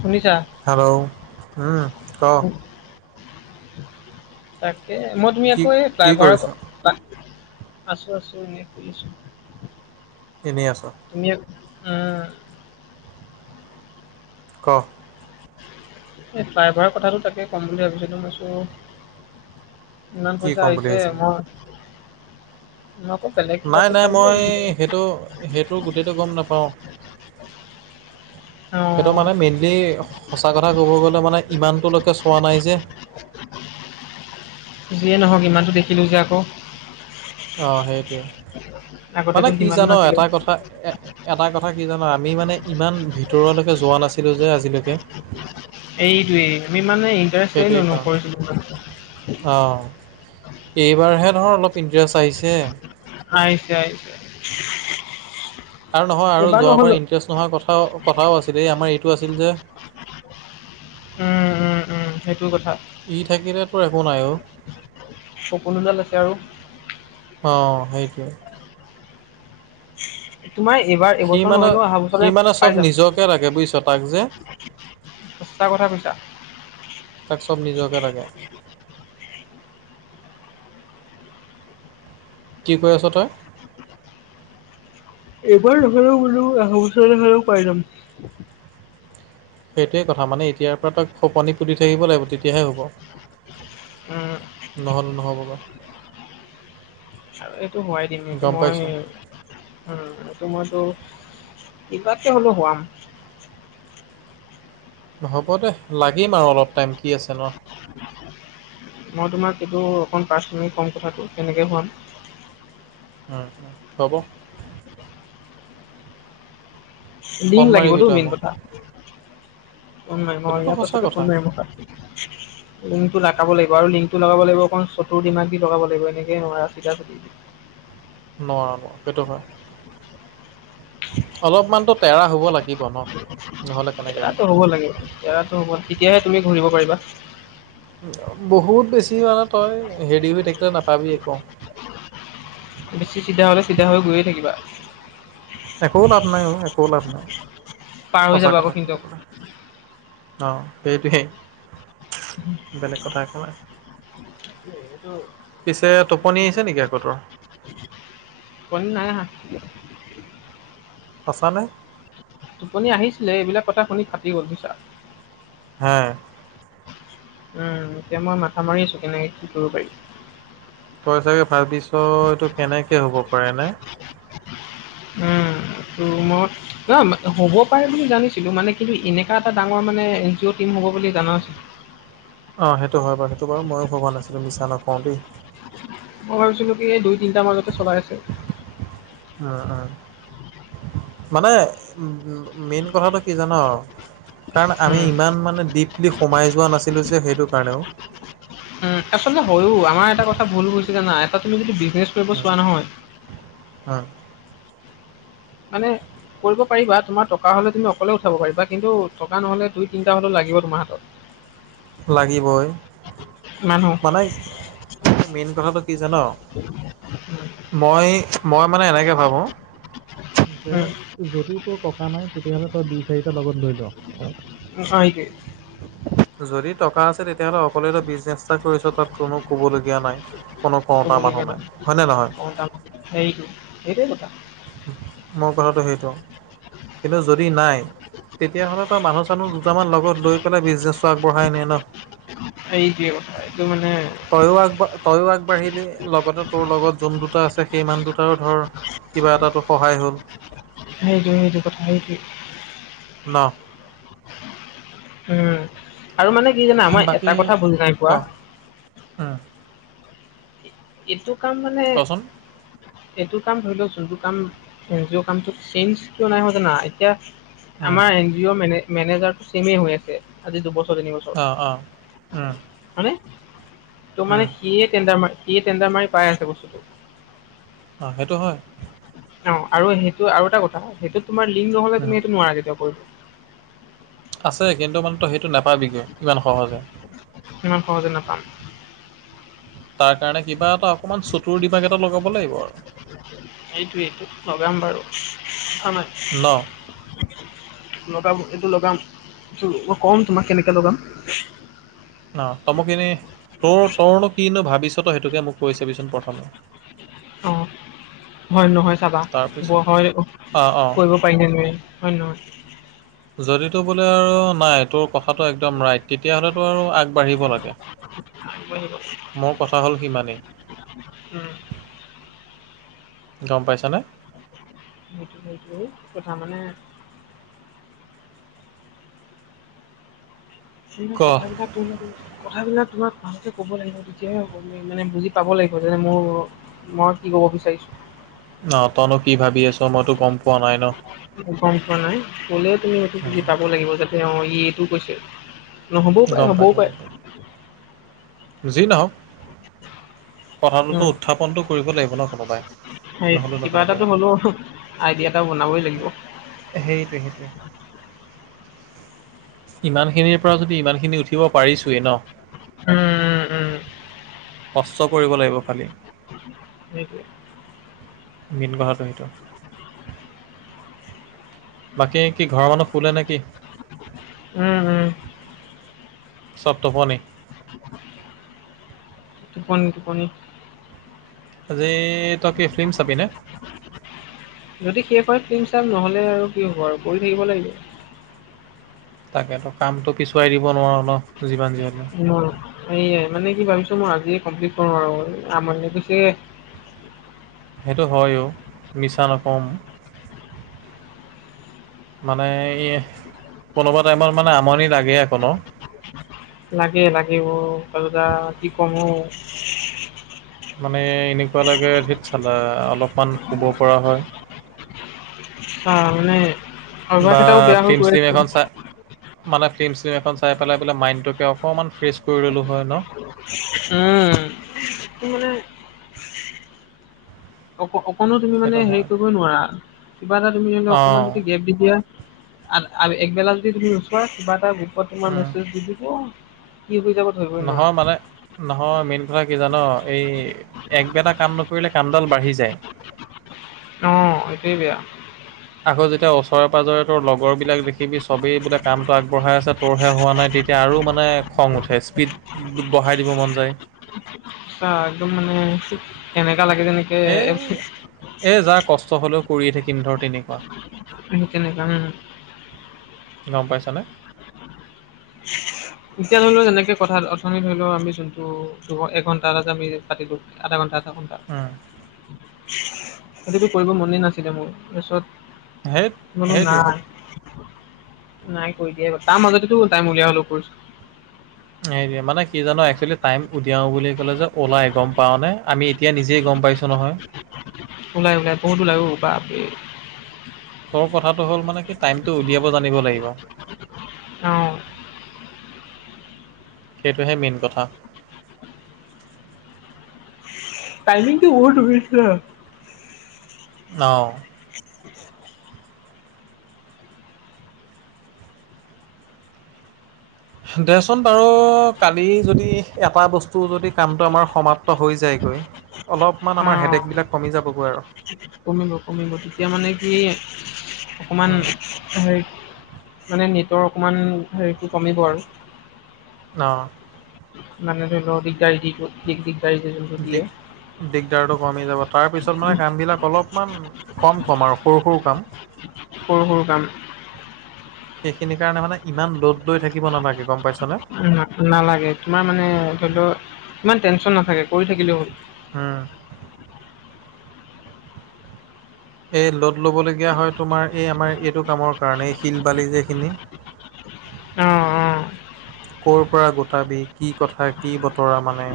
শুনিছা? হেল্ল' উম ক' তাকে মই তুমি কি আকৌ এই কি ফ্লাইঅভাৰত। কৰিছ আছো আছো এনেই শুই আছোঁ। এনেই আছ' তুমি এক অ ' ক' এই ড্ৰাইভাৰ কথাটো তাকে ক'ম বুলি ভাবিছিলোঁ মই ভাবিছোঁ। ইমান কি পইচা ক'ম বুলি আহিছে ভাবিছিলি মই মই আকৌ বেলেগ কিবা নাই কৈছা নাই বুলি মই ভাবিছিলো। সেইটো সেইটো গোটেইটো গম নাপাওঁ অ সেইটো মানে। বা মেইনলি সঁচা কথা ক'ব গ'লে মানে ইমানটোলৈকে চোৱা নাই যে। যিয়ে নহওক ইমানটো দেখিলোঁ যে আকৌ। অ' সেইটোৱে, মানে আগতেতো কি সিমানো জান নাছিলে। এটা কথা এ এটা কথা কি জান আমি মানে ইমান ভিতৰলৈকে যোৱা নাছিলোঁ যে আজিলৈকে। এইটোয়েই আমি মানে। ইণ্টাৰেষ্টে সেইটোৱেই নকৰিছিলো ইমান। কাৰণ। অ' এইবাৰহে ধৰ অলপ ইণ্টাৰেষ্ট আহিছে। [unintelligible] আৰু নহয় আৰু এইবাৰ যোৱাৰ পৰা নহ'লো ইণ্টাৰেষ্ট নোহোৱা কথা কথাও আছিল এই আমাৰ এইটো আছিল যে। উম উম উম সেইটো কথা। ই থাকিলে তোৰ একো নাই ও। সপোনতে দেখে আৰু। অ, সেইটোৱে। তোমাৰ এইবাৰ, সি এইবছৰ মানে নহলেও অহা সি বছৰলে মানে পাই চব যাম। নিজকে লাগে বুজিছ তাক যে, সঁচা কথা কৈছা? তাক চব নিজকে লাগে। কি কৈ আছ তই? এবাৰ নহলে বোলো অহা বছৰে হলেও পাই যাম। সেইটোৱে কথা, মানে এতিয়াৰ পৰা তাক খপনি পুতি থাকিব লাগিব তেতিয়াহে হ'ব। উম, নহ'লে নহ'বগৈ। আৰু এইটো সোৱাই দিম এইটো গম মই পাইছোঁ, উম, এইটো মইতো কিবাকে হ'লে হোৱাম। হ'ব দে, লাগিম আৰু অলপ টাইম কি আছে ন? মই তোমাক এইটো অকণ পাৰ্চনেলি ক'ম কথাটো কেনেকে সুৱাম। উম, হব। ফোন লিংক মাৰিবি লাগিবতো তই মেইন মোক কথা, ফোন মাৰিম অহ, সেইটোতো ইয়াৰ সঁচা পাছতে ফোন কথা মাৰিম ৰখা। [unintelligible] লিংকটো লগাব লাগিব, আৰু লিংকটো লগাব লাগিব অকণ চতুৰ দিমাক দি লগাব লাগিব এনেকে নোৱাৰ চিধা চিডি। নোৱাৰ ন, সেইটো হয়। অলপমানতো তেৰা হব লাগিব ন। নহ'লে কেনেকৈ তেৰা টো হ'ব লাগিব, তেৰাতো হ'ব তেতিয়াহে তুমি কৰিব পাৰিবা। বহুত বেছি মানে তই হেৰি হৈ থাকিলে নাপাবি একো। বেছি চিধা হ'লে চিধা হৈ গৈয়ে থাকিবা। একো লাভ নাই অ, একো লাভ নাই পাৰ হৈ সঁচা যাবা আকৌ কথা ক'ব সিহঁতক। গলে। অ, সেইটোৱেই বেলেগ কথা একো নাই। পিছে সেতু টোপনি আহিছে নেকি আকৌ তোৰ [unintelligible] টোপনি নাই আহা। সঁচা নে? টোপনি আহিছিলে এইবিলাক কথা শুনি ফাটি গ'ল বুইছা। হয়। উম, এতিয়া মই মাথা মাৰি আছো কেনেকে কি কৰিব পাৰি। তই চাগে ভাবিছ এইটো কেনেকে হব পাৰে নে? উম, সেইটো মুদ নহয় হ'ব পাৰে বুলি জানিছিলো, মানে কিন্তু এনেককা এটা ডাঙৰ মানে এন জি অ' টিম হ'ব বুলি জনা নাছিলোঁ। অ, সেইটো হয় বাৰু সেইটো বাৰু ময়ো কব লৈছিলোঁ মিছা নকওঁ দেই। মই ভাবিছিলো কি এই দুই তিনটা মাজতে চলাই আছে। উম, উম, মানে উ মেইন কথাটো কি জান? কাৰণ আমি উম, ইমান মানে ডিপলি সোমাই যোৱা নাছিলোঁ যে সেইটো কাৰণেও। উম, আচলতে হয় আমাৰ এটা কথা ভুল বুজি জানা এটা তুমি যদি বিজনেছ কৰিব চোৱা নহয়। অ', মানে? কৰিব পাৰিবা তোমাৰ টকা হ'লে তুমি অকলে উঠাব পাৰিবা কিন্তু টকা নহলে দুই তিনিটা হ'লেও লাগিব তোমাৰ হাতত। লাগিবই। মানুহ। মানে মেইন কথাটো কি জান। উম, মই, মই মানে এনেকে ভাবোঁ? পিছে উম, যদি তোৰ টকা নাই তেতিয়াাহলে তই দুই চাৰিটা লগত লৈ ল। হয়ক [unintelligible] যদি টকা আ' তেতিয়'হলে অকলোৱ এটা বিজনেছ এটা কৰিছ তাত কোনো ক'বলগীয়া নাই, কোনো কওঁত মানুহ নাই হয়নে নহয়। সেইটো, এইটেই কথা। মোৰ কথাটো সেইটো কিন্তু যদি নাই তেতিয়াহ'লেটো মানুহ চানুহ দুটামান লগত লৈ পেলাই বিজনেছটো আগবঢ়াই নে ন। এইটোৱে কথা এইটো মানে তইও আগ -আগবাঢ়িলি লগতে তোৰ লগত যোন দুটা আছে সেইমান দুটাও ধৰ কিবা এটাতো সহায় হ'ল। সেইটো -সেইটো কথা সেইটোৱে। ন'? উম, আৰু মানে কি জানা মই এটা কথা বুজি নাই পোৱা অ', এইটো কাম মানে কচোন এইটো কাম ধৰি লও যোনটো কাম যিয় কামটো চেইঞ্জটো কিয় নাই হোৱা জানা এতিয়া উম আমাৰ এন জি অ মেনে- মেনেজাৰটো হৈ আছে। আজি দুবছৰ, তিনি বছৰ অ অ উম হয়নে? ত' উম মানে সিয়ে টেণ্ডাৰ মাৰি-সিয়ে টণ্ডাৰ মাৰি পাই আছে বস্তুটো। অ, সেইটো হয়। অ, আৰু সেইটো আৰু এটা কথা সেইটো তোমাৰ লিংক নহলে উম তুমি সেইটো নোৱাৰা কেতিয়াও কৰিব। আছে কিন্তু মানে ত' সেইটো নাপাই বিগ ইমান সহজে। ইমান সহজে নাপাম। তাৰ কাৰণে কিবা এটা অকমান চতুৰ ডিমাগ এটা লগাব লাগিব আৰু। এইটোয়েটো লগাম বাৰু [unintelligible] ন? লগাম এইটো লগাম টো মই কম তোমাক কেনেকে লগাম। অ, তমোক এনেই তোৰ তোৰনো কিনো ভাবিছ তই সেইটোকে মোক কৈ চাবিচোন প্ৰথমে। অ, হয় নে নহয় চাবা ব তাৰপিছত হয় অহ, অঁ অঁ কৰিব পাই নে নোৱাই হয় নে নহয়? যদি তো বোলে আৰু নাই তোৰ কথাটো একদম ৰাইট তেতিয়াহ'লেতো আৰু আগবাঢ়িব লাগে। মোৰ কথা হ'ল সিমানেই [unintelligible] উম। গম পাইছানে? সেইটো- সেইটো এইটোকথা মানে ক [unintelligible] কথাবিলাক [unintelligible] কথাবিলাক তোমাক ভালকে ক'ব লাগিব তেতিয়াহে হব মে -মানে বুজি পাব লাগিব যেনে মোৰ মই কি কব বিচাৰিছোঁ অ, তইনো কি ভাবি আছ মইতো গম পোৱা নাই ন? গম পোৱা নাই ক'লেও তুমি এইটো বুজি উম পাব লাগিব যাতে অ, ই এইটো কৈছে। নহ'বও পাৰে গম হ'বও পাইছোঁ- পাৰে গম পাইছোঁ যি নহওক [unintelligible] উম কথাটোতো উত্থাপনটো কৰিব লাগিব ন' কোনোবাই? সেই নহ'লেনো কিবা কেনেকৈ এটাটো হ'ব হ'লও আইডিয়া এটা বনাবই লাগিব। সেইটোৱে -সেইটোৱে ইমানখিনিৰ পৰা য যি ইমান খিনি উঠিব পাৰিছোৱে ন? হম, উম, কষ্ট কৰিব লাগিব খালী। সেইটোৱে। মেইন কথাটো সেইটো। বাকি কি ঘৰৰ মানুহ শুলে নেকি? উম -উম চব টোপনি? টোপনি- টোপনি। আজি তই কি ফিল্ম চাবিনে? যদি শেষ হয় ফিল্ম চাম নহ'লে আৰু কি হ'ব আৰু কৰি থাকিব লাগিব। তাকেতো, কামটো পিছুৱাই দিব নোৱাৰোঁ ন' যিমান যি হলেও। উম, এইয়াই মানে কি ভাবিছো মই আজিয়ে কমপ্লিট কৰো আৰু আমনি লাগি গৈছে। সেইটো হয়ও, মিছা নকওঁ ম মানে এইয়ে, কোনোবা টাইমত মানে আমনি লাগে আকৌ ন? লাগে লাগে অ, [unintelligible] কি ক'ম অ, মানে এনেকুৱা লাগে, ধেৎ চালা অলপমান শুব পৰা হয়। অ', মানে অভ্যাস বা এটাও বেয়া হৈ ফিল্ম গৈ শ্লিম আছে এখন উম চা মানে ফিল্ম শ্লিম এখন চাই পেলাই মানে মাইণ্ডটোকে অকণমান ফ্ৰেছ কৰি ল'লোঁ হয় ন? উম, মোৰ মানে অক-অকণো তুমি মানে সেইটো হেৰি হয় কৰিবই নোৱাৰা, কিবা এটা তুমি ধৰি লোৱা অঁ অকণমানকে গেপ দি দিয়া [unintelligible] একবেলা যদি তুমি নোচোৱা কিবা এটা গ্ৰুপত তোমাৰ উম। মেছেজ দি দিব। [unintelligible] নহয় মানে নহয় মেইন কথা কি জানোঁ এই, একবেলা কাম নকৰিলে কামডাল বাঢ়ি যায়। অ', সেইটোৱেই বেয়া। আকৌ যেতিয়া ওচৰে পাঁজৰে তোৰ লগৰবিলাক দেখিবি চবেই বোলে কামটো আগবঢ়াই আছে তোৰহে হোৱা নাই তেতিয়া আৰু মানে খং উঠে স্পীড, বঢ়াই দিব মন যায়। সঁচা একদম মানে, এনেকা লাগে যেনে সে, এ যা কষ্ট হ'লেও কৰিয়ে থাকিম ধৰ তেনেকুৱা। [unintelligible] গম পাইছানে? এতিয়া ধৰি লও যেনেকে কথা অথনি ধৰি লও আমি যোনটো, দু এঘন্টা এ আমি পাতিলোঁ। আধা ঘণ্টা আধা ঘণ্টা। অ', আজিতো কৰিব মনে নাছিলে মোৰ, সেইট তাৰছত বোলো না। সেইটোৱে নাই কৰি দিয়ে, তাৰ মাজতেতো টাইম উলিয়া হলেও কৰিছ এ মানে কি জানো একচুৱেলি টাইম উতিয়াও বুলি ক'লে যে ওলাই গম পাও নে, আমি এতিয়া নিজেই গম পাইছোঁ নহয়। ওলাই ওলাই বহুত ওলাই অ, বাপৰে। ত' কথাটো হ'ল মানে কি টাইমটো উলিয়াব জানিব লাগিব। অ সেইটোহে মেইন কথা। টাইমিংটো [unintelligible] অ', দেচোন বাৰু, কালি যদি এটা বস্তু যদি কামটো আমাৰ সমাপ্ত হৈ যাইগৈ। অলপমান অ আমাৰ হেডয়েকবিলাক কমি যাবগৈ আৰু। কমিব কমিব তেতিয়া মানে কি, অকমান, হেৰি মানে নেটৰ অকমান, হেৰিটো কমিব আৰু। অ', মানে ধৰি লওঁ দিগদাৰী দি গ'ল দিগ-দিগদাৰী দি যোনটো দিয়ে। দিগ দিগদাৰটো কমি যাব, তাৰপিছত মানে কাম বিলাক অলপমান কম-কম আৰু সৰু-সৰু কাম। সৰু-সৰু কাম। সেইখিনি কাৰণে মানে ইমান লড লৈ থাকিব নালাগে গম পাইছ নে? নালাগে তোমাৰ মানে ধৰিলোঁ, ইমান টেনচন নাথাকে কৰি থাকিলে হ'ল। হা, এই লদ ল'বলগীয়া হয় তোমাৰ এই আমাৰ এইটো কামৰ কাৰণে এই শিল বালি যে এইখিনি। [unintelligible] ক'ৰ পৰা গোটাবি, কি কথা, কি বতৰা মানে।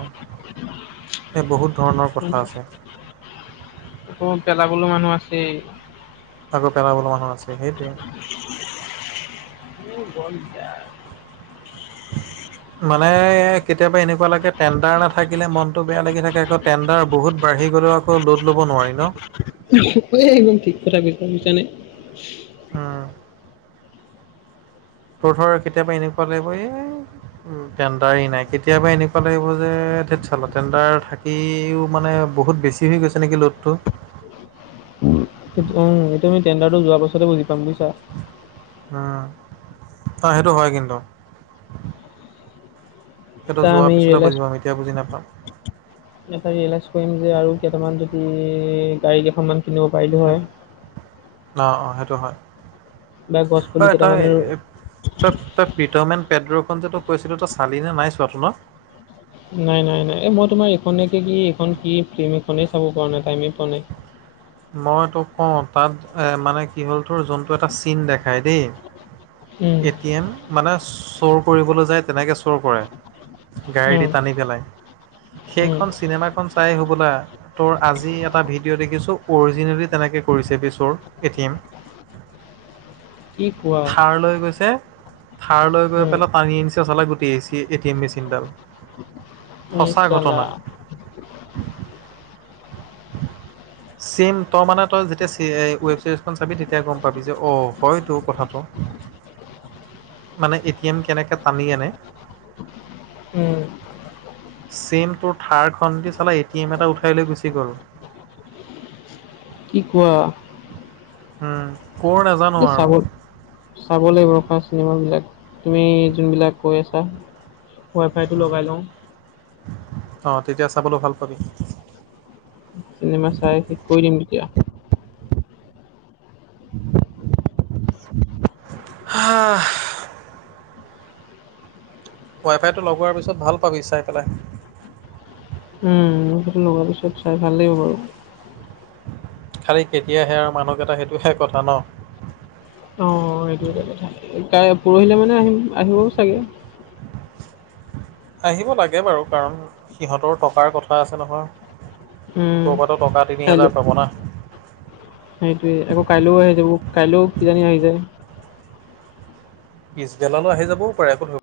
এ বহুত ধৰণৰ কথা আছে। উম, পেলাবলো মানুহ আছেই। আকৌ পেলাবলৈ মানুহ আছে, সেইটোৱে। বল দিয়া [inaudible] মানে কেতিয়াবা এনেকুৱা লাগে টেণ্ডাৰ নাথাকিলে মনটো বেয়া লাগি থাকে আকৌ টেণ্ডাৰ বহুত বাঢ়ি গলেওঁ আ আকৌ ল'ড ল'ব নোৱাৰি ন'। [unintelligible] একদম ঠিক কথা কৈছা বুইছা নে। উম তোৰ ধৰ কেতিয়াবা এনেকুৱা লাগিব এ উম, টেণ্ডাৰ নাই, কেতিয়াবা এনেকুৱা লাগিব যে ধেত চাল্লা টেণ্ডাৰ থাক ইও মানে বহুত বেছি হৈ গৈছে নেকি ল'ডটো। উম, এইটো আমি টেণ্ডাৰটো যোৱাৰ পাছতে বুজি পাম বুইছা। [unintelligible] অ, সেইটো হয় কিন্তু। সেইটো এটা যোৱাৰ আমি পিছতে বুজি পাম, এতিয়া বুজি নাপাম। তেতিয়া ৰিয়েলাইজ কৰিম যে আৰু কেইটামান যদি গাড়ী কেইখনমান কিনিব পাৰিলোঁ হয়। অ', অ', সেইটো হয় অ, বা গছ পুলি তই তই কেইটামানো -তই পিটমেন পেদ্ৰ খনযে তোক কৈছিলো, তই চালি নে নাই চোৱাতো ন? নাই -নাই -নাই, এই মই তোমাৰ এইখনেকে কি এইখন কি ফিল্ম এইখনেই চাব পৰা নাই, টাইমেই পোৱা নাই। মই তোক কওঁ, তাত এ মানে কি হ'ল তোৰ যোনটো এটা চিন দেখাই দেই উম এটি-এম, মানে চুৰ কৰিবলৈ যায় তেনেকে চুৰ কৰে উম, গাড়ীদি টানি পেলাই। উম, সেইখন চিনেমাখন চাই হবলা, তোৰ আজি এটা ভিডিঅ' দেখিছো অৰিজিনেলি তেনেকৈ কৰিছে, বেছৰ এ-টি-এম। কি কোৱা? থাৰ লৈ গৈছে থাৰ লৈ গৈ উম, পেলাই টানি আনিছে চালা, গোটেই এ চি এ-টি-এম মেচিনডাল। ইচ সঁচা চালা, ঘটনা। [inaudible] চিম, তই মানে, তই যেতিয়া ৱেব চিৰিজখন চাবি তেতিয়া গম পাবি যে অ, হয়তো কথা [unintelligible] মানে এটি এম কেনেকে টানি আনে। উম। ছেম তোৰ থাৰ খন দি চালা এটি-এম এটা উঠাই লৈ গুচি গ'ল। কি কোৱা? উম। এ [unintelligible] চাব লাগিব ৰখা চিনেমাবিলাক, তুমি যোনবিলাক কৈ আছা। ৱাইফাইটো লগাই লওঁ। অ' তেতিয়া চাবলো ভাল পাবি। চিনেমা চাই ঠিক কৰি দিম তেতিয়া। [unintelligible] হাহ ৱাইফাইটো লগোৱাৰ পিছত ভাল পাবি চাই পেলাই। উম সেইটো লগোৱাৰ পিছত চাই ভালেই বাৰু। খালি কেতিয়াহে আৰু মানুহকেইটাক সেইটোহে কথা ন। অ সেইটো এটা কথা, কাই পোৰহিলে মানে আহিম আহিব চাগে। আহিব লাগে বাৰু কাৰণ, সিহঁতৰ টকাৰ কথা আছে নহয়। উম, তোৰ পাটো টকা তিনি কাইলৈ। হাজাৰ পাব না। সেইটোৱে, আকৌ কাইলৈও আহি যাব, কাইলৈও কিজানি আহি যায়। পিছবেলালো আহি যাবও পাৰে [inaudible]